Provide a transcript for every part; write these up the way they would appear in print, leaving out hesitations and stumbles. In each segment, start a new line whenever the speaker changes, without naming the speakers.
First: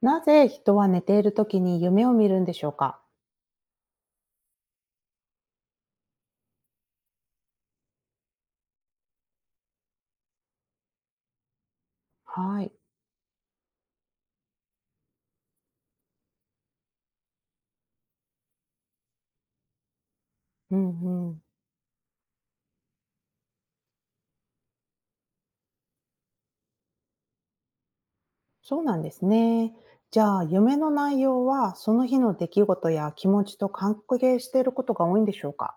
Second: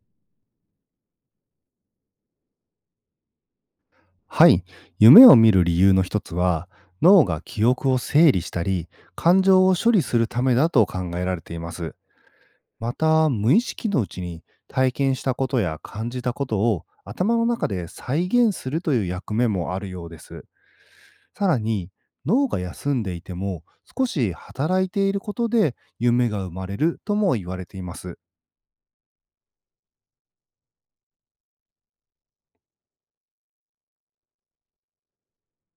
なぜ人は寝ている時に夢を見るんでしょうか？
はい。夢を見る理由の一つは、脳が記憶を整理したり、感情を処理するためだと考えられています。
はい。
また、無意識のうちに体験したことや感じたことを頭の中で再現するという役目もあるようです。
うんうん。
さらに、脳が休んでいても少し働いていることで夢が生まれるとも言われています。
そうなんですね。じゃあ、夢の内容はその日の出来事や気持ちと関係していることが多いんでしょうか？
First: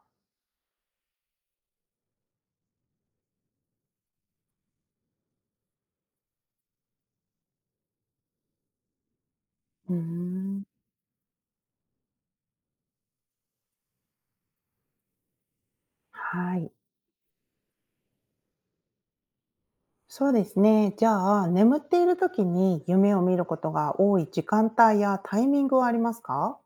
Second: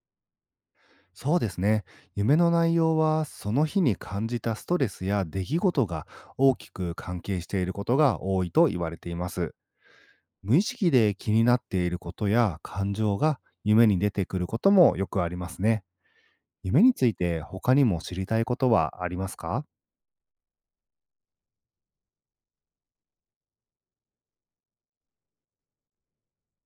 そうですね。夢の内容は、その日に感じたストレスや出来事が大きく関係していることが多いと言われています。
うー
無意
ん。
識で気になっていることや感情が夢に出てくることもよくありますね。
はい。
夢について他にも知りたいことはありますか？
そうですね。じゃあ、眠っている時に夢を見ることが多い時間帯やタイミングはありますか？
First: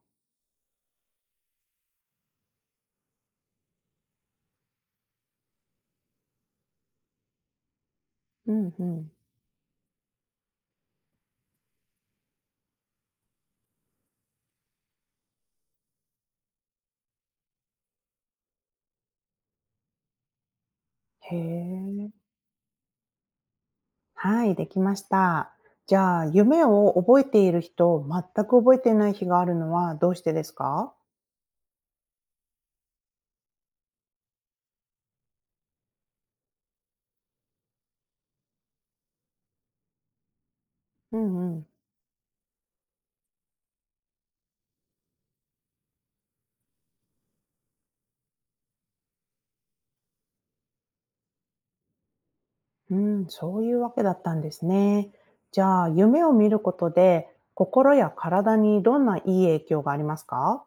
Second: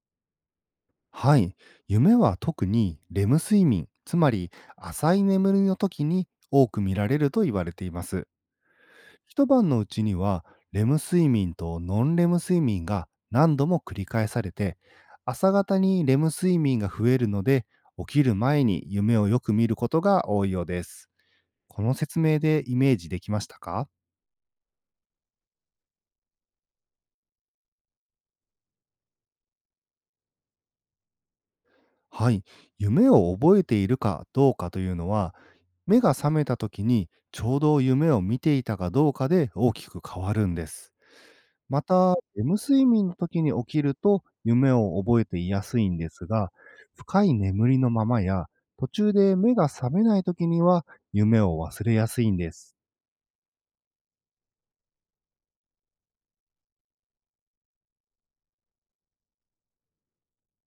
はい。夢は特にレム睡眠、つまり浅い眠りの時に多く見られると言われています。
うんうん。
一晩のうちには、レム睡眠とノンレム睡眠が何度も繰り返されて、朝方にレム睡眠が増えるので、起きる前に夢をよく見ることが多いようです。
へ
この
え。
説明でイメージできましたか？
はい、できました。じゃあ、夢を覚えている日と全く覚えていない日があるのはどうしてですか？
はい。夢を覚えているかどうかというのは、目が覚めた時にちょうど夢を見ていたかどうかで大きく変わるんです。
うんうん。
また、レム睡眠の時に起きると夢を覚えていやすいんですが、深い眠りのままや、途中で目が覚めない時には夢を忘れやすいんです。
うん、そういうわけだったんですね。じゃあ、夢を見ることで、心や体にどんないい影響がありますか？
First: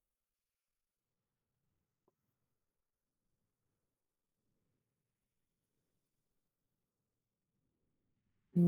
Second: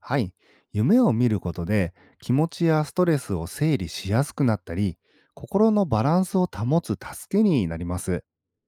はい。夢を見ることで気持ちやストレスを整理しやすくなったり、心のバランスを保つ助けになります。
うー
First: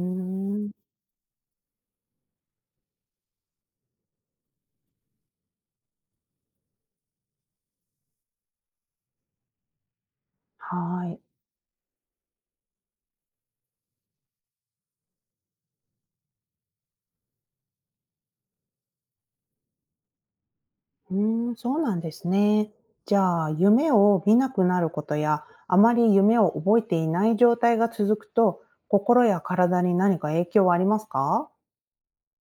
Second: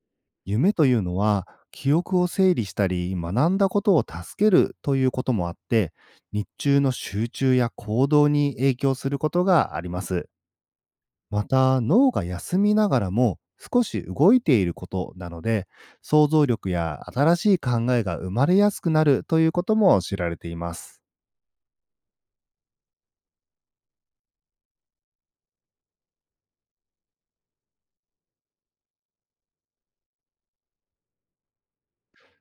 ん、
夢というのは、記憶を整理したり、学んだことを助けるということもあって、日中の集中や行動に影響することがあります。
はい。
また、脳が休みながらも少し動いていることなので、想像力や新しい考えが生まれやすくなるということも知られています。
うーん、そうなんですね。じゃあ、夢を見なくなることや、あまり夢を覚えていない状態が続くと、心や体に何か影響はありますか？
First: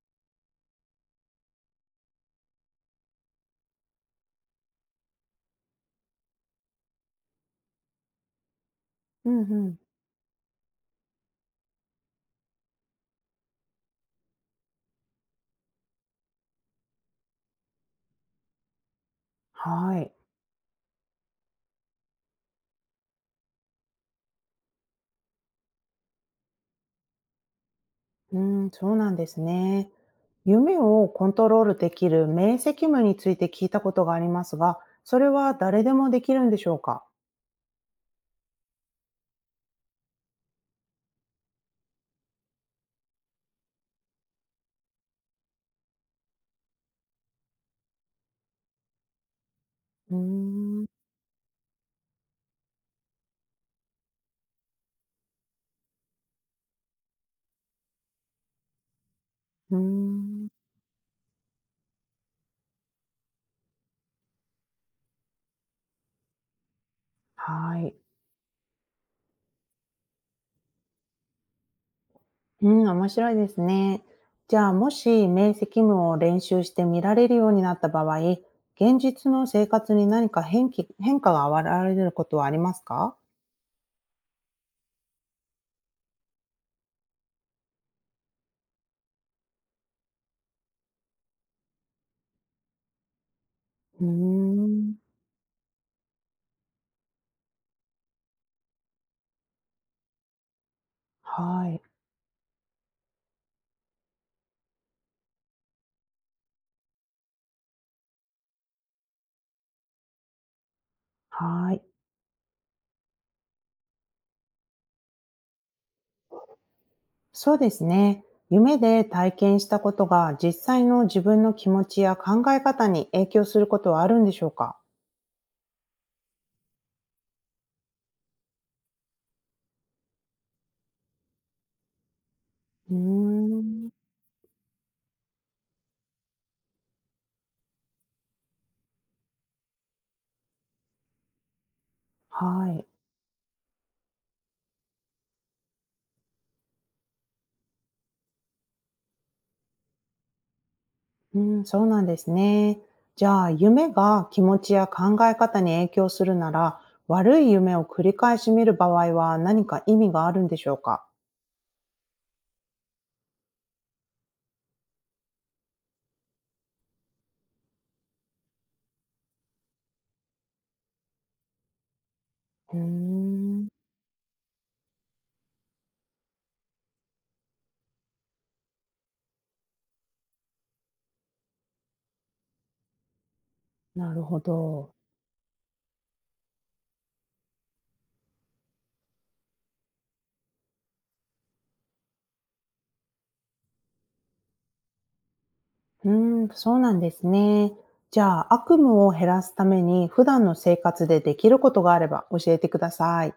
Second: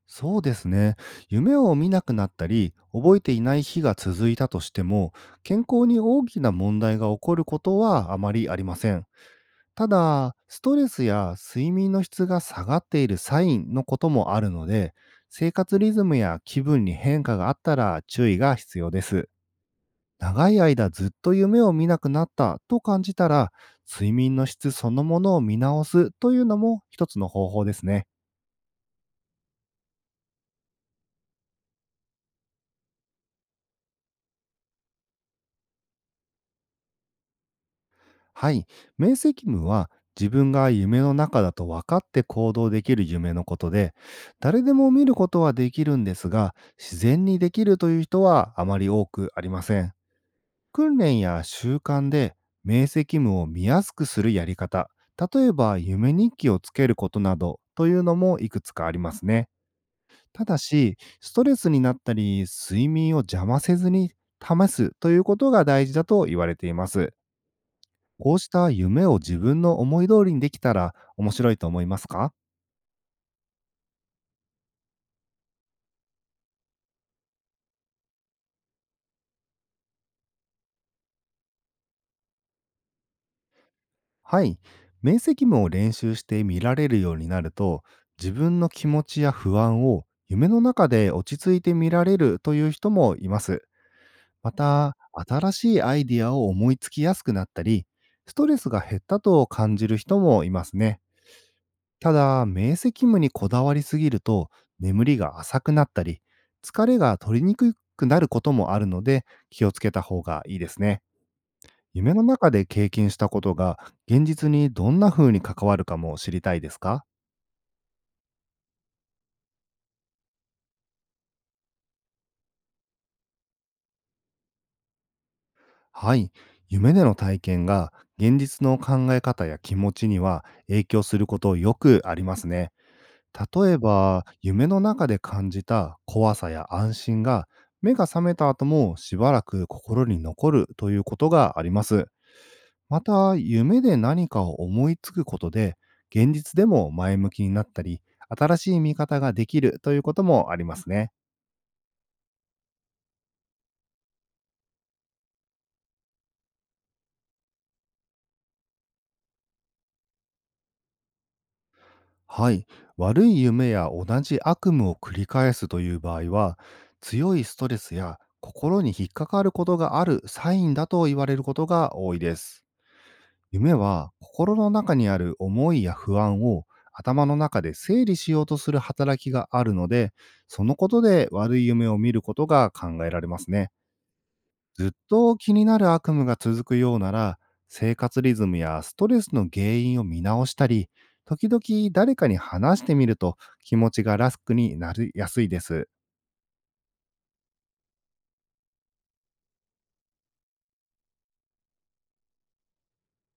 そうですね。夢を見なくなったり、覚えていない日が続いたとしても、健康に大きな問題が起こることはあまりありません。
うんうん。
ただ、ストレスや睡眠の質が下がっているサインのこともあるので、生活リズムや気分に変化があったら注意が必要です。
はい。
長い間ずっと夢を見なくなったと感じたら、睡眠の質そのものを見直すというのも一つの方法ですね。
うん、そうなんですね。夢をコントロールできる明晰夢について聞いたことがありますが、それは誰でもできるんでしょうか？
はい。明晰夢は自分が夢の中だと分かって行動できる夢のことで、誰でも見ることはできるんですが、自然にできるという人はあまり多くありません。
うーん。
訓練や習慣で明晰夢を見やすくするやり方、例えば夢日記をつけることなどというのもいくつかありますね。
うー
た
ん、
だし、ストレスになったり、睡眠を邪魔せずに試すということが大事だと言われています。
はい。
こうした夢を自分の思い通りにできたら面白いと思いますか？
うん、面白いですね。じゃあ、もし明晰夢を練習して見られるようになった場合、現実の生活に何か変気変化が現れることはありますか？
はい。面積夢を練習して見られるようになると、自分の気持ちや不安を夢の中で落ち着いて見られるという人もいます。
うー
ま
ん、
た、新しいアイディアを思いつきやすくなったり、ストレスが減ったと感じる人もいますね。
はい、
ただ、明晰夢にこだわりすぎると、眠りが浅くなったり、疲れが取りにくくなることもあるので、気をつけた方がいいですね。
はい。
夢の中で経験したことが、現実にどんな風に関わるかも知りたいですか？
そうですね。夢で体験したことが実際の自分の気持ちや考え方に影響することはあるんでしょうか？
はい。夢での体験が、現実の考え方や気持ちには影響することよくありますね。
う
例え
ーん。
ば、夢の中で感じた怖さや安心が、目が覚めた後もしばらく心に残るということがあります。
はい。
また、夢で何かを思いつくことで、現実でも前向きになったり、新しい見方ができるということもありますね。
うん、そうなんですね。じゃあ、夢が気持ちや考え方に影響するなら、悪い夢を繰り返し見る場合は何か意味があるんでしょうか？
はい。悪い夢や同じ悪夢を繰り返すという場合は、強いストレスや心に引っかかることがあるサインだと言われることが多いです。
うーん。
夢は心の中にある思いや不安を頭の中で整理しようとする働きがあるので、そのことで悪い夢を見ることが考えられますね。
なるほ
ずっ
ど。
と気になる悪夢が続くようなら、生活リズムやストレスの原因を見直したり、時々誰かに話してみると気持ちがラスクになりやすいです。
うーん、そうなんですね。じゃあ、悪夢を減らすために普段の生活でできることがあれば教えてください。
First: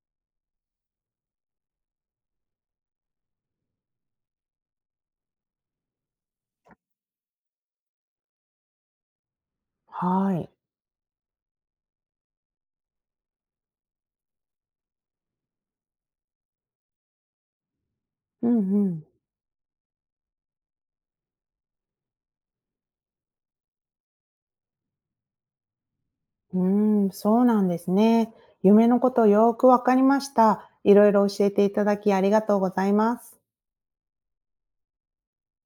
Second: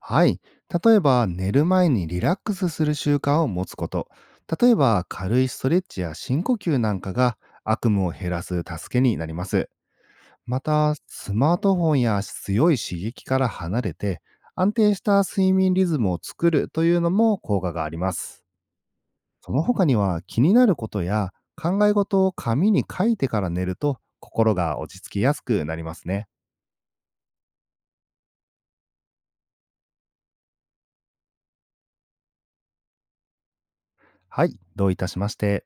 はい。例えば、寝る前にリラックスする習慣を持つこと。例えば、軽いストレッチや深呼吸なんかが悪夢を減らす助けになります。
はい。
また、スマートフォンや強い刺激から離れて、安定した睡眠リズムを作るというのも効果があります。
うんうん。
その他には、気になることや考え事を紙に書いてから寝ると、心が落ち着きやすくなりますね。
うーん、そうなんですね。夢のことよーくわかりました。いろいろ教えていただきありがとうございます。
はい。どういたしまして。